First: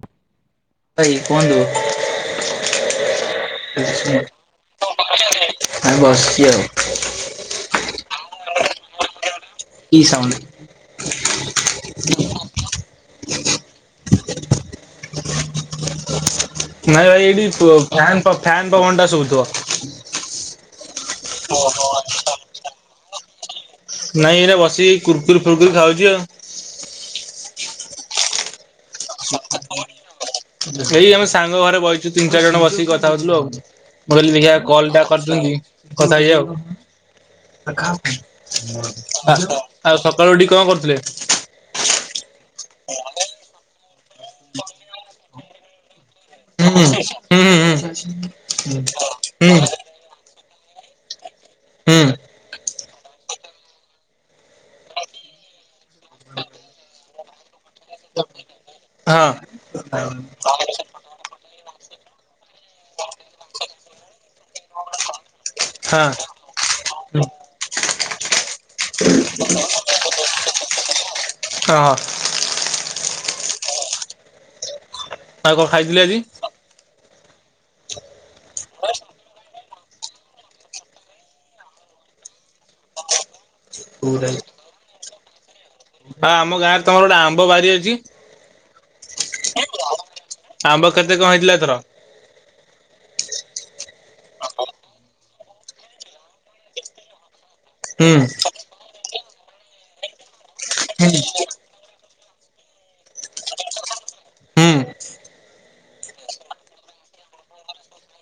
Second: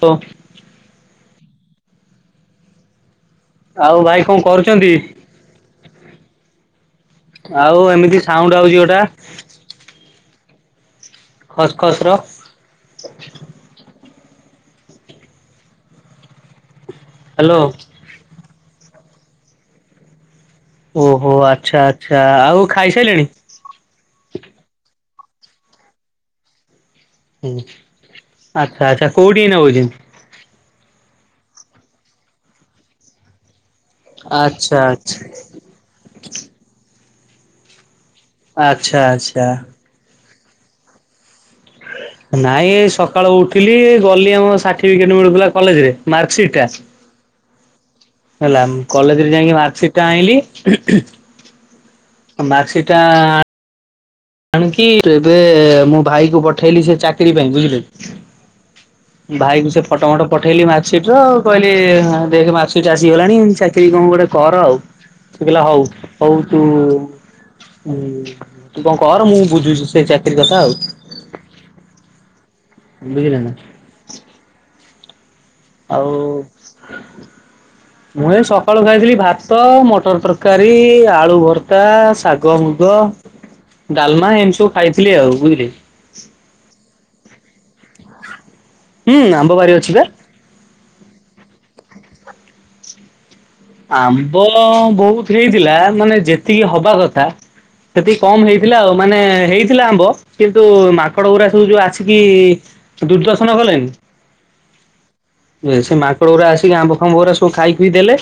ହଉ। ଭାଇ କୁହନ୍ତୁ? ଆଉ ଭାଇ କଣ କରୁଚନ୍ତି? ଆମେ ବସିଛି ଆଉ ଆଉ ଏମିତି ସାଉଣ୍ଡ ଆଉଚି ଗୋଟା? କି ସାଉଣ୍ଡ? ଖସ୍ ଖସ୍ ର। ନାଇଁ ଭାଇ ଏଇଠି ହ୍ୟାଲୋ। ଫ- ଫ୍ୟାନ୍ ପବନ ଟା ଶୁବୁଥିବ। ଓହୋ ଆଛା ଆଛା, ଆଉ ଖାଇ ସାଇଲେଣି? ନାଇଁ ଏଇନା ବସିକି କୁର୍କୁରି ଫୁର୍କୁରି ଖାଉଚି ଆଉ। ହୁଁ, ଆଛା ଆଛା, କୋଉଠି ଏଇନା ବଇଚନ୍ତି? ସେଇ ଆମେ ସାଙ୍ଗ ଘରେ ବଇଚୁ, ତିନ୍ ଚାରି ଜଣ ବସିକି କଥା ହଉଥିଲୁ ଆଉ। ମୁ କହିଲି ଦେଖିଆ ଆଚ୍ଛା କଲ୍ ଟା ଆଚ୍ଛା କରିଚନ୍ତି, କଥା ହେଇଯିବା ଆଉ। ଆଚ୍ଛା ଆଉ ଆଚ୍ଛା। ସକାଳୁ ସକାଳୁ ଉଠିକି କଣ କରୁଥିଲେ? ନାଇଁ ଏ ସକାଳୁ ଉଠିଲି ଗଲି ଆମ ସାର୍ଟିଫିକେଟ ମିଳୁଥିଲା କଲେଜ ରେ ହୁଁ ହୁଁ ହୁ ହେଲା କଲେଜରେ ଯାଇକି ମାର୍କ ସିଟ୍ ଟା ଆଇଁଲି ହୁଁ ମାର୍କ ସିଟ୍ ଟା ଆଣିକି, ଏବେ ମୁଁ ଭାଇ କୁ ପଠେଇଲି ସେ ଚାକିରି ପାଇଁ ବୁଝିଲେ କି ହଁ ଭାଇ କୁ ସେ ଫଟୋ ଫଟ ପଠେଇଲି ମା ସେଟୁ କହିଲେ ହଁ ଦେଖେ ମାର୍କ ସିଟ୍ ଆସିଗଲାଣି, ଚାକିରୀ କଣ ଗୋଟେ କର ଆଉ। ସେ କହିଲା ହଉ, ହଁ ହଉ ତୁ ମୁଁ ଦେଖୁ କର ମୁଁ ବୁଝୁଚି ସେ ଚାକିରୀ କଥା ଆଉ। କହ? ବୁଝିପାରିଲେ ନା। ଆଉ କଣ ଖାଇଥିଲେ ଆଉ ଆଜି? ମୁଁ ଏଇ ସକାଳୁ ଖାଇଥିଲି ଭାତ, ମଟର୍ ତରକାରୀ, ଆଳୁ ଭର୍ତ୍ତା, ଶାଗ ମୁଗ ଡାଲମା ଏମିତି ସବୁ ଖାଇଥିଲି ଆଉ ବୁଝିଲେକି। ହଁ ଆମ ଗାଁ ରେ ତମର ଗୋଟେ ଆମ୍ବ ବାରି ଅଛି? ହୁଁ ଆମ୍ବ ବାରି ଅଛି ବା। ଆମ୍ବ କେତେ କଣ ହେଇଥିଲା ଏଥର? ଆମ୍ବ ବହୁତ ହେଇଥିଲା ମାନେ ଯେତିକି ହବା କଥା ହୁଁ ସେତିକି କମ୍ ହେଇ ଥିଲା ଆଉ ମାନେ ହେଇଥିଲା ଆମ୍ବ କିନ୍ତୁ ମାଙ୍କଡ ଗୁୁରା ସବୁ ଯୋଉ ଆସି କି ଦୁର୍ଦ୍ଦଶନ କଲେଣି। ହୁଁ ସେ ମାଙ୍କଡ଼ ଗୁରା ଆସିକି ଆମ୍ବ ଫାମ୍ବ ଗୁରା ସବୁ ଖାଇଖୁଇ ଦେଲେ।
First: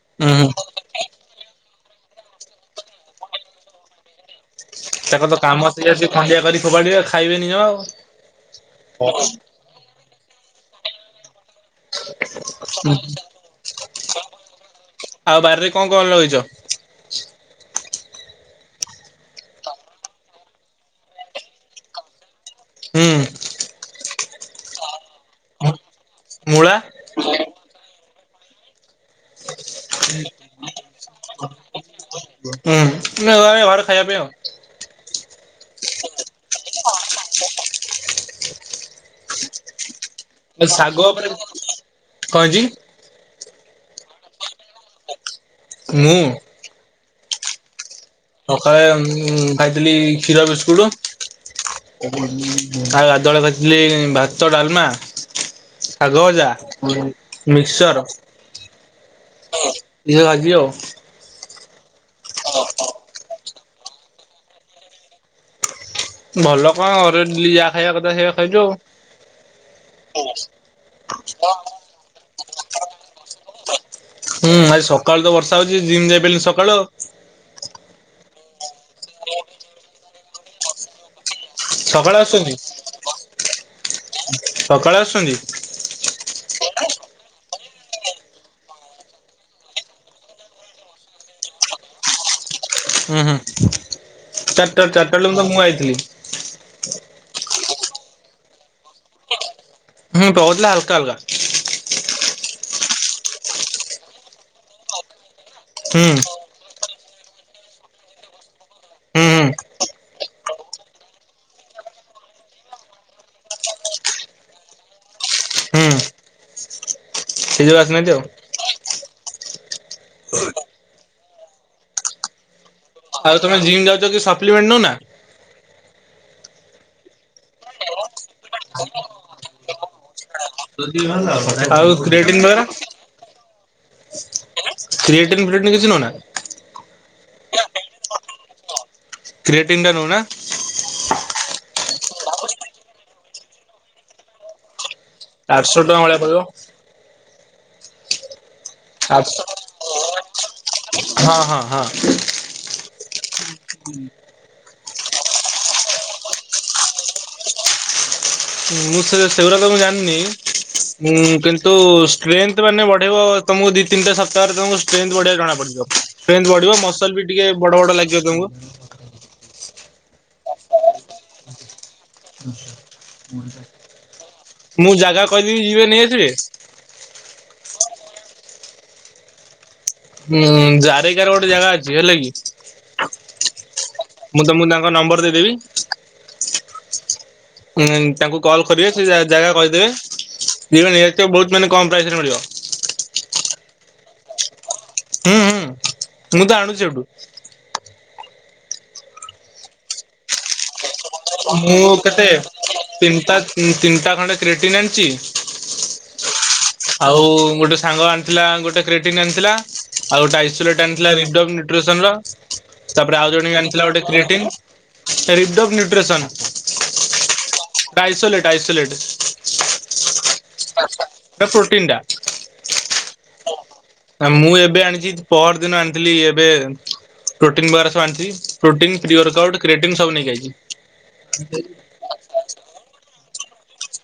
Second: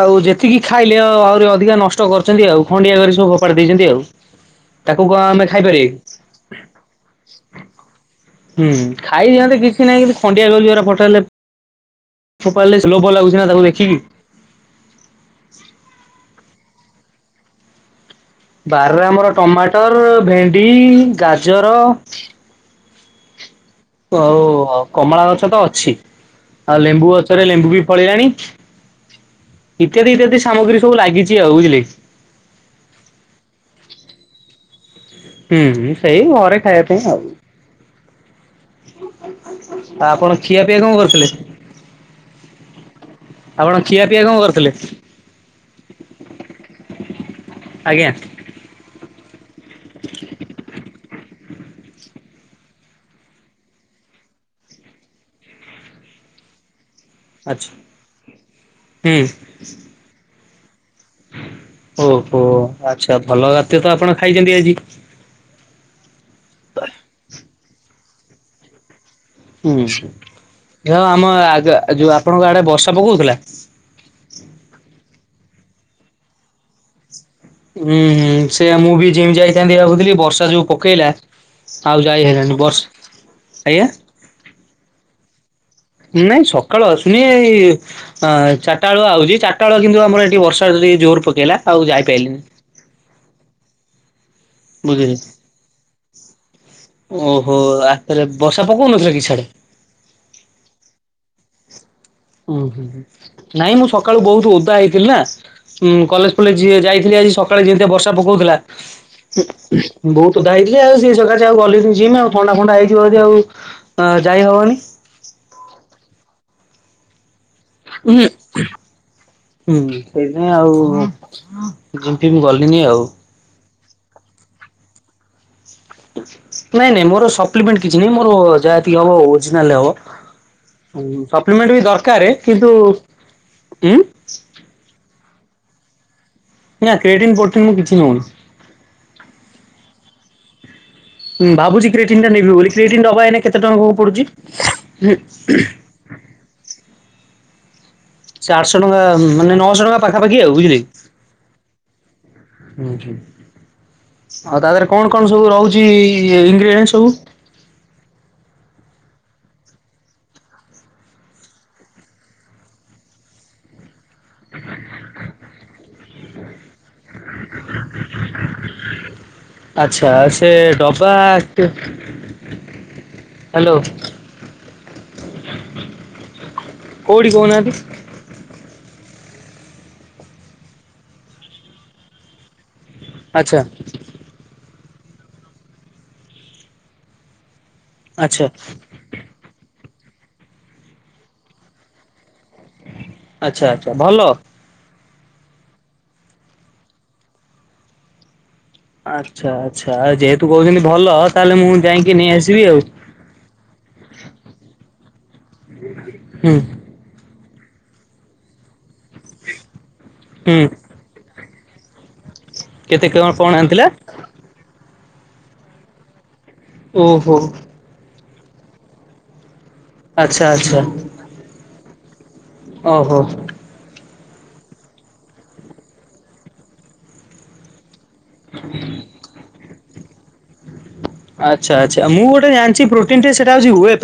ଆଉ ହୁଁ ହୁଁ ଯେତିକି ଖାଇଲେ ଆ ଆହୁରି ଅଧିକା ନଷ୍ଟ କରିଛନ୍ତି ଆଉ ଖଣ୍ଡିଆ କରି ସବୁ ଫୋପାଡି ଦେଇଛନ୍ତି ଆଉ। ତାକୁ କଣ ତାଙ୍କର ତ ଆମେ କାମ ଖାଇପାରିବା କି? ସେୟା ସିଏ ଖଣ୍ଡିଆ କରି ଫୋପାଡିବେ ଖାଇବେନିି ଜମା ଆଉ। ହୁଁ ଖାଇ ଦିଅନ୍ତେ କିଛି ନାହିଁ କିନ୍ତୁ ଖଣ୍ଡିଆ କରୀକି ଯୋଉ ଗୁରା ଫଟେଇଲେ ଫୋପାଡ଼ିଲେ ଲୋଭ ଲାଗୁଛି ନା ତାକୁ ଦେଖିକି। ଆଉ ବାରିରେ କଣ କଣ ଲଗେଇଚ? ବାରରେ ଆମର ଟମାଟର, ଭେଣ୍ଡି, ଗାଜର ହୁଁ। ଆଉ କମଳା ଗଛ ତ ଅଛି ମୂଳା ଆଉ ଲେମ୍ବୁ ଗଛ ଥରେ ଲେମ୍ବୁ ବି ଫଳିଲାଣି ଇତ୍ୟାଦି-ଇତ୍ୟାଦି ସାମଗ୍ରୀ ସବୁ ଲାଗିଛି ଆଉ ବୁଝିଲେକି। ହୁଁ [inaudible] ଘରେ ଖାଇବା ପାଇଁ ଆଉ। ହୁଁ-ହୁଁ ସେଇ ଘରେ ଖାଇବା ପାଇଁ ଆଉ। ଆପଣ ଏ ଖିଆପିଆ କଣ ଶାଗ କରିଥିଲେ? ଉପରେ କଣ ହେଇଛି? ଆପଣ ଖିଆପିଆ କଣ କରିଥିଲେ? ମୁଁ? ଆଜ୍ଞା। ସକାଳେ ଉଁ ଉଁ ଖାଇଥିଲି କ୍ଷୀର ବିସ୍କୁଟ ଆଉ ଗାଧୁଆବେଳେ ଖାଇଥିଲି ଭାତ, ଡାଲମା ଶାଗ ଭଜା। ଆଚ୍ଛା ମିକ୍ସଚର ହୁଁ। ଇଏ ଭାଜି ଆଉ। ଓହୋ ଆଚ୍ଛା ଭଲ ଖାଦ୍ୟ ତ ଆପଣ ଖାଇଛନ୍ତି ଆଜି। ଭଲ କଣ ଘରେ ଡେଲି ଯାହା ଖାଇବା କଥା ସେଇଆ ଖାଇଛୁ ଆଉ। ହୁଁ ଯଅ ଆମ ଆଗ ଯୋଉ ଆପଣଙ୍କ ଆଡେ ବର୍ଷା ପକଉଥିଲା? ହୁଁ ଆଜି ସକାଳୁ ତ ବର୍ଷା ହଉଛି ଯିମ ଯାଇ ପାରିଲିନି ସକାଳୁ ଆଉ। ହୁଁ-ହୁଁ ସେଆ ମୁଁ ବି ଯିମ୍ ଯାଇଥାନ୍ତି ଭାବୁଥିଲି ବର୍ଷା ଯୋଉ ପକେଇଲା। ଆଉ ସକାଳେ ଯାଇ ଆସୁଛନ୍ତି? ହେଲାନି ବର୍ଷ ଆଜ୍ଞା। ସକାଳେ ଆସୁଛନ୍ତି? ନାଇଁ ସକାଳୁ ଆସୁନି ଏଇ ହଁ ଚାରଟା ବେଳୁ ଆଉଛି ଚାରଟା ବେଳୁ କିନ୍ତୁ ଆମର ଏଠି ବର୍ଷା ଯଦି ଜୋର ପକେଇଲା ଆଉ ଯାଇପାଇଲିନି। ହୁଁ-ହୁଁ ଚାରିଟା-ଚାରିଟା ବୁଝିଲେ ବେଳକୁ ତ ମୁଁ ଆଇଥିଲି। ଓହୋ ଆ ରେ ବର୍ଷା ପକଉନଥିଲା କି ସାଡେ? ହୁଁ ପକଉଥିଲା ହାଲକା-ହାଲକା। ଉୁଁ ହୁଁଁ ନାଇଁ ମୁଁ ସକାଳୁ ବହୁତ ଓଦା ହେଇଥିଲି ନା ଉଁ ହୁଁ କଲେଜ ଫଲେଜ୍ ଯିଏ ଯାଇଥିଲି ଆଜି ସକାଳେ ଯେମତିଆ ବର୍ଷା ପକଉଥିଲା ହୁଁ ହୁଁ ଉ ହୁ ବହୁତ ଓଦା ହେଇଥିଲି ଆଉ ସେ ସକାଶେ ଆଉ ଗଲିନି ଯିମ ଆଉ ଥଣ୍ଡା ଫଣ୍ଡା ହେଇଯିବ ଯଦି ଆଉ ଯାଇ ହବନି। ହୁଁ ସେଇ ଯୋଉ ଆସିନାହାନ୍ତି ଉଁ ଆଉ। ହୁଁ-ହୁଁ ସେଇଥିପାଇଁ ଆଉ ଯିମ ଫିମ ଗଲିନି ଆଉ। ଆଉ ତମେ ଯିମ ଯାଉଛ କି ସପ୍ଲିମେଣ୍ଟ ନଉ ନା? ନାଇଁ-ନାଇଁ ମୋର ସପ୍ଲିମେଣ୍ଟ କିଛି ନାହିଁ ମୋର ଯାହା ଯେତିକି ହବ ଓରିଜିନାଲରେ ହବ। ସପ୍ଲିମେଣ୍ଟ ବି ଆଉ ଦରକାର କ୍ରିଏଟିନ୍ ବଗେରା କିନ୍ତୁ ଉଁ। କ୍ରିଏଟିନ୍ ଫ୍ରିଏଟିନ୍ କିଛି ନଉନା? ନା କ୍ରିଏଟିନ୍ ପ୍ରୋଟିନ ମୁଁ କିଛି ନଉନି। କ୍ରିଏଟିନ୍ ଟା ନଉନା। ହୁଁ ଭାବୁଚି କ୍ରିଏଟିନ୍ ଟା ନେବି ବୋଲି କ୍ରିଏଟିନ୍ ଟବା ଏବେ କେତେ କଣ ପଡୁଚି? ଆଠ ଶହ ଟଙ୍କା ଭଳିଆ ପଡିବ। ସେ ଆଠଶହ ଟଙ୍କା ଆଠଶହ ମାନେ ନଅଶହ ଟଙ୍କା ପାଖାପାଖି ଆଉ ବୁଝିଲେ। ହଁ ହଁ ହଁ। ଉଁ ହୁଁ। [inaudible] ଆଉ ତା ଦେହରେ କଣ କଣ ସବୁ ରହୁଚି ଇନଗ୍ରିଡେଣ୍ଟ ସବୁ? ମୁଁ ସେ ସେଗୁଡା ତ ମୁଁ ଜାଣିନି। ଉଁ କିନ୍ତୁ ଷ୍ଟ୍ରେଥ ମାନେ ବଢେଇବ ତମକୁ ଦି ତିନିଟା ସ ତାର ତମ ଷ୍ଟ୍ରେଥ ବଢିବା ଜଣା ପଡିଯିବ। ଷ୍ଟ୍ରେଥ ବଢିବ ମସଲ ବି ଟିକେ ବଡ ବଡ ଲାଗିବ ତମକୁ। ଆଚ୍ଛା ସେ ଡବା। [inaudible] ହ୍ୟାଲୋ ମୁଁ ଜାଗା କହିବି ଯିବେ ନେଇ ଆସିବେ। କୋଉଠି କହୁନାହାନ୍ତି? ଉଁ ଜାରେକା ରେ ଗୋଟେ ଜାଗା ଅଛି ହେଲା କି। ଆଚ୍ଛା। ମୁଁ ତମକୁ ତାଙ୍କ ନମ୍ବର ଦେଇଦେବି। ତାଙ୍କୁ ଆଚ୍ଛା କଲ୍ କରିବେ ସେ ଜାଗା କହିଦେବେ ଯିବେ ନେଇଆସିବେ। ବହୁତ ମାନେ କମ୍ ପ୍ରାଇସରେ ମିଳିବ। ଆଚ୍ଛା ଆଚ୍ଛା ଭଲ। ହୁଁ ହୁଁ ମୁଁ ତ ଆଣୁଚି ସେଠୁ। ଆଚ୍ଛା ଆଚ୍ଛା ଆ ଯେହେତୁ କହୁଛନ୍ତି ଭଲ ତାହେଲେ ମୁଁ ଯାଇକି ନେଇ ଆସିବି ଆଉ। ତିନିଟା ତିନିଟା ଖଣ୍ଡେ କ୍ରିଟିନ୍ ଆଣିଚି। ହୁଁ। ଆଉ ଗୋଟେ ସାଙ୍ଗ ଆଣିଥିଲା ଗୋଟେ କ୍ରିଏଟିନ୍ ଆଣିଥିଲା ଆଉ ଗୋଟେ ହୁଁ ଆଇସୋଲେଟ [unintelligible] ନୁଟ୍ରିସନର। କେତେ ତାପରେ କଣ ଆଉ କଣ ଜଣେ ବି ଆଣିଥିଲା ଗୋଟେ କ୍ରିଏଟିନ୍। ରିଡୋକ୍ ନ୍ୟୁଟ୍ରିସନ୍। ଓହୋ। Isolate isolate. ଆଚ୍ଛା ଆଚ୍ଛା। ଏଟା ପ୍ରୋଟିନ ଟା। ଓ ହଉ। ଆ ମୁଁ ଏବେ ଆଣିଚି ପହର ଦିନ ଆଣିଥିଲି ଏବେ ପ୍ରୋଟିନ ବଗେରା ସବୁ ଆଣିଥିଲି। ପ୍ରୋଟିନ୍, ପିଅର କଡ, କ୍ରିଏଟିନ୍ ସବୁ ନେଇକି ଆଇଚି। ଆଚ୍ଛା ଆଚ୍ଛା ମୁଁ ଗୋଟେ ଜାଣିଚି ପ୍ରୋଟିନ୍ ସେଟା ହଉଛି ୱେବ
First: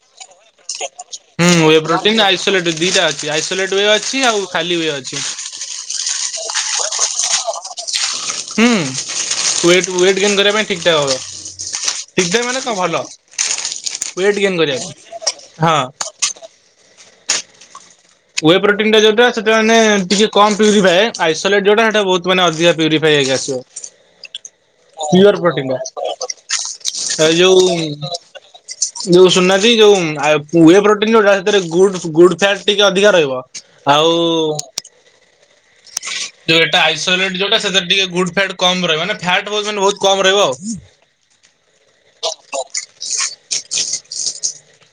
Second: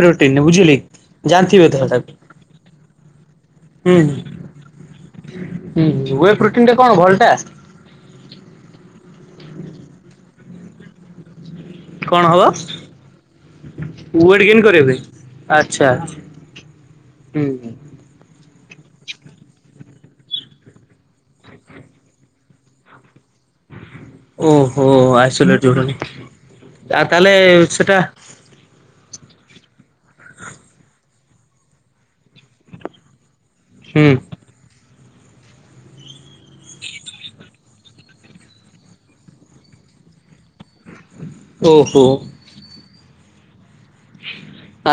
ହୁଁ ୱେ ସେଟାକୁ। ପ୍ରୋଟିନ୍ ଆଇସୋଲେଟ ଦିଟା ଅଛି ଆଇସୋଲେଟ୍ ୱେବ ହୁଁ ଅଛି ଆଉ ଖାଲି ୱେ ଅଛି। [inaudible] ହୁଁ ୱେ ପ୍ରୋଟିନ୍ ଟା କଣ ଭଲ ଟା? ହୁଁ ୱେଟ ୱେଟ୍ ଗେନ୍ କରିବା ପାଇଁ ଠିକ୍ ଠାକ୍ ହବ। ଠିକ୍ ଠାକ୍ ମାନେ କଣ ଭଲ। ୱେଟ୍ ଗେନ୍ କରିବା ପାଇଁ ହଁ। ଆଚ୍ଛା ହୁଁ। ୱେବ ପ୍ରୋଟିନ୍ ଟା ଯୋଉଟା ସେଟା ମାନେ ଟିକେ କମ୍ ପ୍ୟୁରିଫାଏ। ଆଇସୋଲେଟ୍ ଯୋଉଟା ସେଟା ବହୁତ ଅଧିକ ପ୍ୟୁରିଫାଏ ହେଇକି ଓହୋ ଆସେ। ପିଅର ଆଇସୋଲେଟ ପ୍ରୋଟିନ୍ ଯୋଉଟା ଆଉ ଟା। ଏ ତାହେଲେ ଯୋଉ ସେଟା ଯୋଉ ଶୁଣୁନାହାନ୍ତି ଯୋଉ ୱେ ପ୍ରୋଟିନ ଯୋଉଟା ସେଥିରେ ଗୁଡ ଗୁଡ ଫ୍ୟାଟ ଟିକେ ଅଧିକା ରହିବ। ହୁଁ ଆଉ ଯୋଉଟା ଆଇସୋଲେଟ ଯୋଉଟା ସେଥିରେ ଟିକେ ଗୁଡ୍ ଫ୍ୟାଟ କମ ରହିବ। ନା ଫ୍ୟାଟ ଭର୍ସନ ବହୁତ କମ ରହିବ। ଓହୋ।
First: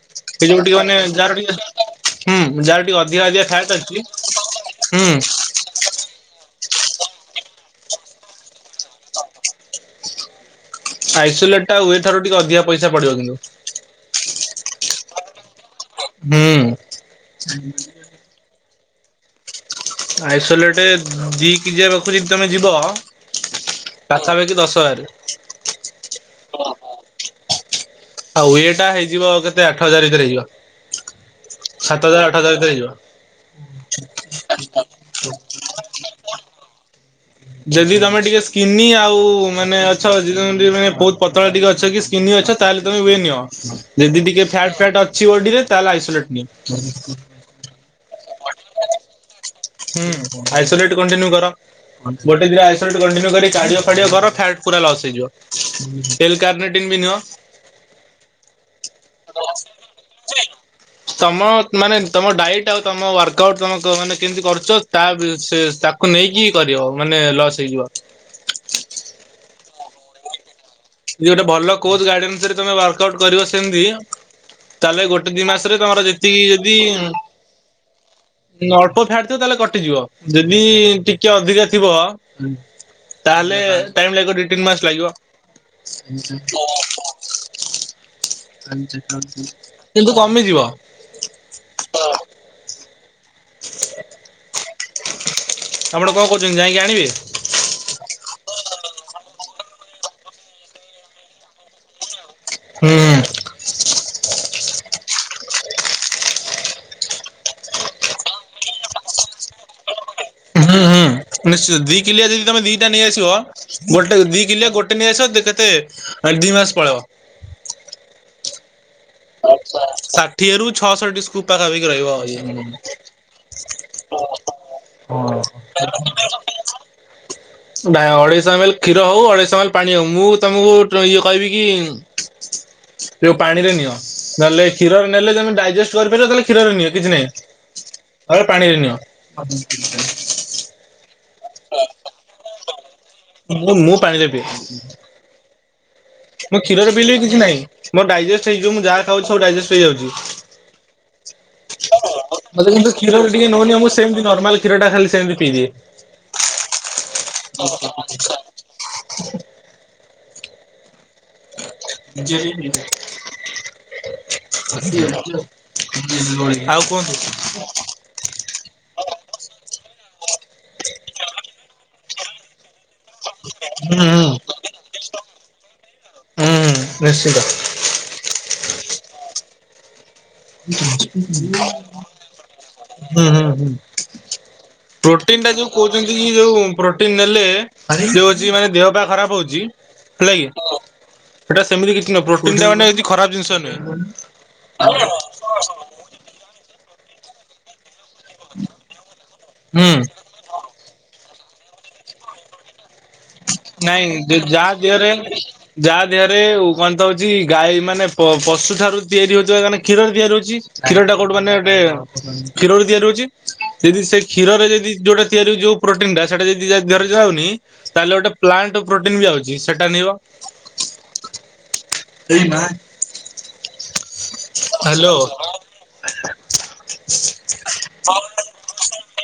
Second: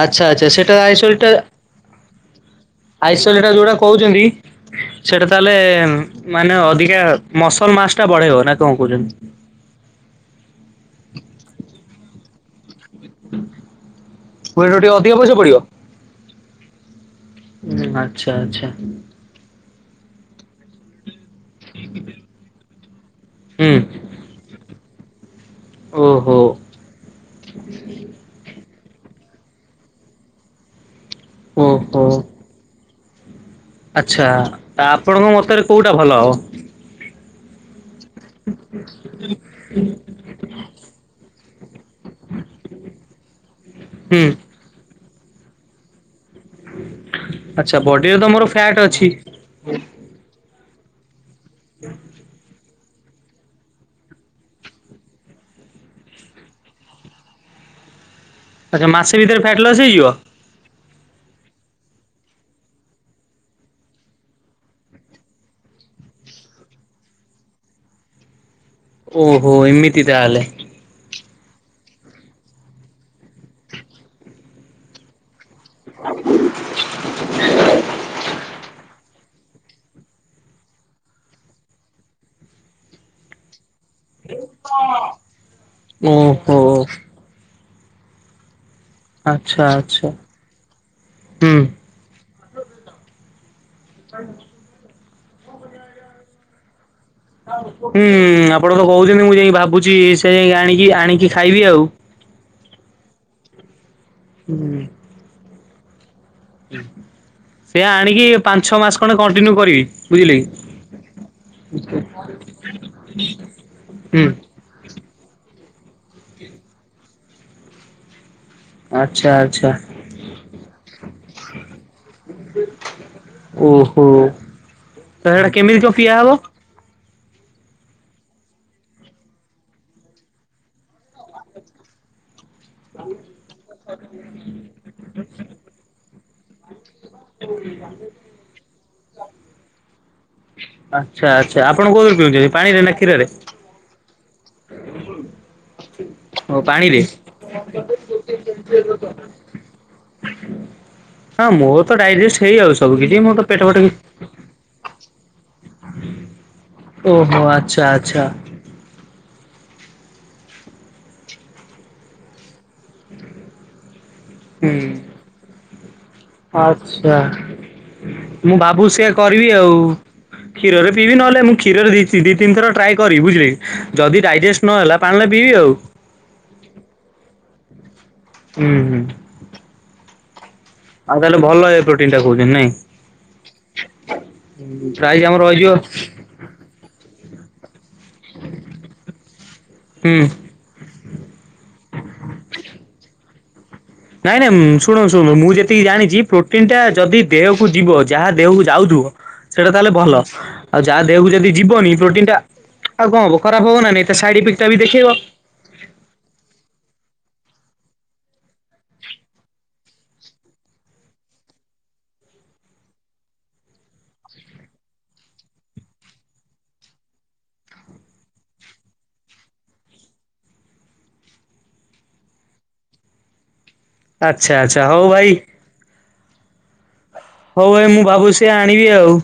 ଆଚ୍ଛା ସେ ଆଚ୍ଛା ଯୋଉ ଟିକେ ସେଟା ମାନେ ଆଇସୋଲେଟ ଯାହାର ତା ଟିକେ ହୁଁ ଯାଟ୍ ଆଇସୋଲେଟ୍ ଯୋଉଟା କହୁଛନ୍ତି ସେଇଟା ତାହେଲେ ମାନେ ଅଧିକା ମସଲ୍ ମାସ୍ ଟା ବଢେଇ ହବ ନା କଣ କହୁଛନ୍ତି? ଆଇସୋଲେଟ ଟା ୱେ ଠାରୁ ଟିକେ ଅଧିକା ପଇସା ପଡି଼ବ କିନ୍ତୁ। ୱେବ୍ ଠୁ ଟିକେ ଅଧିକା ପଇସା ହୁଁ ପଡି଼ବ ଆଚ୍ଛା ଆଚ୍ଛା। ଆଇସୋଲେଟ୍ ଦିଇ କିଜିଆ ରଖୁକି ତମେ ଯିବ। ହୁଁ ପାଖାପାଖି ଦଶହାରେ। ଓହୋ। ଆଉ ୱେଟା ହେଇଯିବ କେତେ ଆଠ ହଜାର ଭିତରେ ହେଇଯିବ ଓହୋ ସାତ ହଜାରେ ଆଠ ଆଠ ହଜାରେ ଭିତରେ ହେଇଯିବ। ଆଚ୍ଛା ଆ ଆପଣଙ୍କ ମତରେ କୋଉଟା ଭଲ ହବ? ଯଦି ତମେ ଟିକେ ସ୍କିନି ଆଉ ମାନେ ଅଛି ମାନେ ବହୁତ୍ ପତଳା ଟିକେ ଅଛ କି ସ୍କିନି ଅଛ ତାହେଲେ ତମେ ହ୍ୱେ ନିଅ ହୁଁ ଯଦି ଟିକେ ଫ୍ୟାଟ୍ ପ୍ୟାଟ୍ ଅଛି ବଡିରେ ତାହେଲେ ଆଇସୋଲେଟ୍ ନିଅ ଆଚ୍ଛା ବଡିରେ ତ ମୋର ଫ୍ୟାଟ୍ ଅଛି। ହୁଁ ଆଇସୋଲେଟ୍ କଣ୍ଟିନ୍ୟୁ କର ଗୋଟେ ଦି ଟା ଆଇସୋଲେଟ୍ ଲେଟ୍ କଣ୍ଟିନ୍ୟୁ କରିକି କାର୍ଡିଓ ଫାର୍ଡିଓ କର ଫ୍ୟାଟ୍ ପୁରା ଲସ୍ ହେଇଯିବ ଟିଲ୍ କାର୍ନିଟିନ୍ ବି ନିଅ ଆଚ୍ଛା ମାସେ ଭିତରେ ଫାଟ ଲସ୍ ହେଇଯିବ? ତମ ମାନେ ତମ ଡାଇଟ୍ ଆଉ ତମ ୱାର୍କ ଆଉଟ୍ ତାମେ ମାନେ କେମତି କର ସେ ତାକୁ ନେଇକି କରିବ ମାନେ ଲସ୍ ହେଇଯିବ। ଓହୋ ଏମିତି ତାହେଲେ। ଯଦି ଗୋଟେ ଭଲ କୋଚ୍ ଗଡେନ୍ରେ ତମେ ୱାର୍କ ଆଉଟ୍ କରିବ ସେମତି ତାହେଲେ ଗୋଟେ ଦି ମାସରେ ତମର ଯେତିକି ଯଦି [inaudible] ଅଳ୍ପ ଫ୍ୟାଟ୍ ଥିବ ତାହେଲେ କଟିଯିବ ଯଦି ଟିକେ ଅଧିକା ଥିବ ତାହେଲେ ଟାଇମ୍ ଲାଗିବ ଦି ତିନି ମାସେ ଲାଗିବ ଓହୋ। ଆଚ୍ଛା [unintelligible] ଆଚ୍ଛା କିନ୍ତୁ କମିଯିବ। ହୁଁ। [inaudible] ଆପଣ କଣ କହୁଛନ୍ତି ଯାଇକି ଆଣିବେ? ହୁଁ ଆପଣ ତ କହୁଛନ୍ତି ମୁଁ ଯାଇକି ଭାବୁଛି ସେ ଯାଇ ଆଣିକି ଆଣିକି ଖାଇବି ଆଉ ହୁଁ ହୁଁ। ସେ ଆଣିକି ପାଞ୍ଚ ଛଅ ମାସେ ଖଣ୍ଡେ କଣ୍ଟିନ୍ୟୁ କରିବି ବୁଝିଲେ କି ହୁଁ ହୁଁ। ନିଶ୍ଚିତ ଦି କିଲିଆ ଯଦି ତମେ ଦିଟା ନେଇଆସିବ ଗୋଟେ ହୁଁ ଦି କିଲିଆ ଗୋଟେ ନେଇଆସ କେତେ ଦି ମାସ ପଳେଇବ ଆଚ୍ଛା। ଆଚ୍ଛା ଷାଠିଏରୁ ଛଅଷଠି ସ୍କୁପ୍ ପାଖାପାଖି ରହିବ ଆଉ ଇ ଓହୋ ତା ହେଟା କେମିତି କଣ ପିଆହବ? ନାଇ ଅଢ଼େଇଶହ ଏମ୍ ଏଲ୍ କ୍ଷୀର ହଉ ଅଢେଇଶହ ଏମ୍ ଏଲ ପାଣି ହଉ ମୁଁ ତମକୁ ଇଏ କହିବି କି ଯଉ ପାଣିରେ ନିଅ ନହେଲେ କ୍ଷୀରରେ ନେଲେ ତମେ ଡାଇଜେଷ୍ଟ୍ କରିପାରିବ ତାହେଲେ କ୍ଷୀରରେ ନିଅ କିଛି ନାହିଁ। [inaudible] ତମେ ପାଣିରେ ନିଅ ଆଚ୍ଛା ଆଚ୍ଛା ଆପଣ କୋଉଠୁ କିଣିୁଛନ୍ତି ପାଣିରେ ନା? କ୍ଷୀରରେ ମୁଁ ପାଣିରେ ପିଏ। ମୁ ଓ କ୍ଷୀରରେ ପାଣିରେ ପିଇଲେ ବି କିଛି ନାହିଁ ମୋର ଡାଇଜେଷ୍ଟ୍ ହେଇଯିବ ମୁଁ ଯାହା ଖାଉଛି ଡାଇଜେଷ୍ଟ୍ ହେଇଯାଉଛି। ହଁ ମୋର ତ ଡାଇଜେଷ୍ଟ ହେଇ ମତେ ଆଉ କିନ୍ତୁ ସବୁ କିଛି କ୍ଷୀରରେ ମୁଁ ତ ଟିକେ ପେଟ ନଉନି ପଟ ମୁଁ କି ସେମିତି ନର୍ମାଲ କ୍ଷୀରଟା ଖାଲି ସେମତି ପିଦିଏ। ଓହୋ ଆଚ୍ଛା ଆଚ୍ଛା। [unintelligible] ହୁଁ ଆଉ ଆଚ୍ଛା କୁହନ୍ତୁ। ମୁଁ ଭାବୁଛି ସେଆ କରିବି ଆଉ। କ୍ଷୀରରେ ପିବି ନହଲେ ମୁ କ୍ଷୀର ଦି ତି ଦି ତିନ୍ ଥର ଟ୍ରାଏ କରିବି ବୁଝିଲି କି ଯଦି ଡାଇଜେଷ୍ଟ ନ ହେଲା ପାଣି ପିଇବି ଆଉ। ହୁଁ ନିଶ୍ଚିତ। ହୁଁ ହୁଁ। ଆଉ ତାହେଲେ ଭଲ ହେ ପ୍ରୋଟିନ୍ ଟା କୋହୁଛନ୍ତି ନାଇଁ। ହୁଁ ହୁଁ। ପ୍ରାଇଜ ପ୍ରୋଟିନ ଆମର ଟା ଯୋଉ ରହିଯିବ। କହୁଛନ୍ତି ଯୋଉ ପ୍ରୋଟିନ ନେଲେ ଆସିକି ସେ ହୋଉଛି ଦେହ ପା ଖରାପ୍ ହୋଉଚି ହୁଁ ହେଲାକି। ସେଟା ସେମିତି କିଛି ନୁହଁ ପ୍ରୋଟିନ ଟା ମାନେ କିଛି ଖରାପ୍ ଜିନିଷ ନୁହେଁ। ନାଇଁ ନାଇଁ ଶୁଣୁ ଶୁଣୁ ମୁଁ ଯେତିକି ଜାଣିଛି ପ୍ରୋଟିନ ଟା ଯଦି ଦେହକୁ ଯିବ ଯାହା ଦେହକୁ ଯାଉଥିବ ସେଇଟା ତାହେଲେ ହୁଁ। ଭଲ ଆଉ ଯାହା ଦେହକୁ ଯଦି ଯିବନି ପ୍ରୋଟିନ ଟା ଆଉ କଣ ହବ ଖରାପ ହବ ନା ନାଇଁ ନାଇ ତା ଶାଢ଼ି ପିକ୍ ଟା ଯାହା ବି ଦେହରେ ଦେଖେଇବ। ଯାହା ଦେହରେ ଉବାନ୍ତ ଅଛି ଗାଇ ମାନେ ପ ପଶୁ ଠାରୁ ତିଆରି ହେଉଥିବା ଗାନେ କ୍ଷୀର ରୁ ତିଆରି ହୋଉଛି କ୍ଷୀର ଟା କୋଉଠୁ ମାନେ ଗୋଟେ କ୍ଷୀର ରୁ ତିଆରି ହୋଉଛି ଯଦି ସେ କ୍ଷୀର ରେ ଯଦି ଯୋଉଟା ତିଆରି ହୋଉଛି ଯୋଉ ପ୍ରୋଟିନ ଟା ସେଟା ଯଦି। [unintelligible] ତାହେଲେ ଗୋଟେ ପ୍ଲାଣ୍ଟ ପ୍ରୋଟିନ୍ ବି ଆଉଚି ସେଟା ନିଅ। [unintelligible] ଆଚ୍ଛା ଆଚ୍ଛା ହଉ ଭାଇ ହଉ ଭାଇ ମୁଁ ଭାବୁ ସେ ଆଣିବି ଆଉ।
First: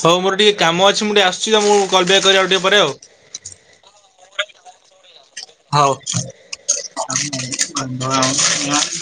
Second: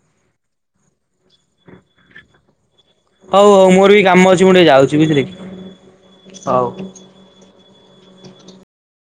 ହଉ ମୋର ଟିକେ କାମ ଅଛି ମୁଁ ଟିକେ ଆସୁଛି ତମକୁ କଲ୍ ବ୍ୟାକ୍ କରବି ଆଉ ଟିକେ ପରେ ଆଉ। ହଉ ହଉ ମୋର ବି କାମ ଅଛି ମୁଁ ଟିକେ ଯାଉଛି ବୁଝିଲେ କି। ହଉ। ହଉ।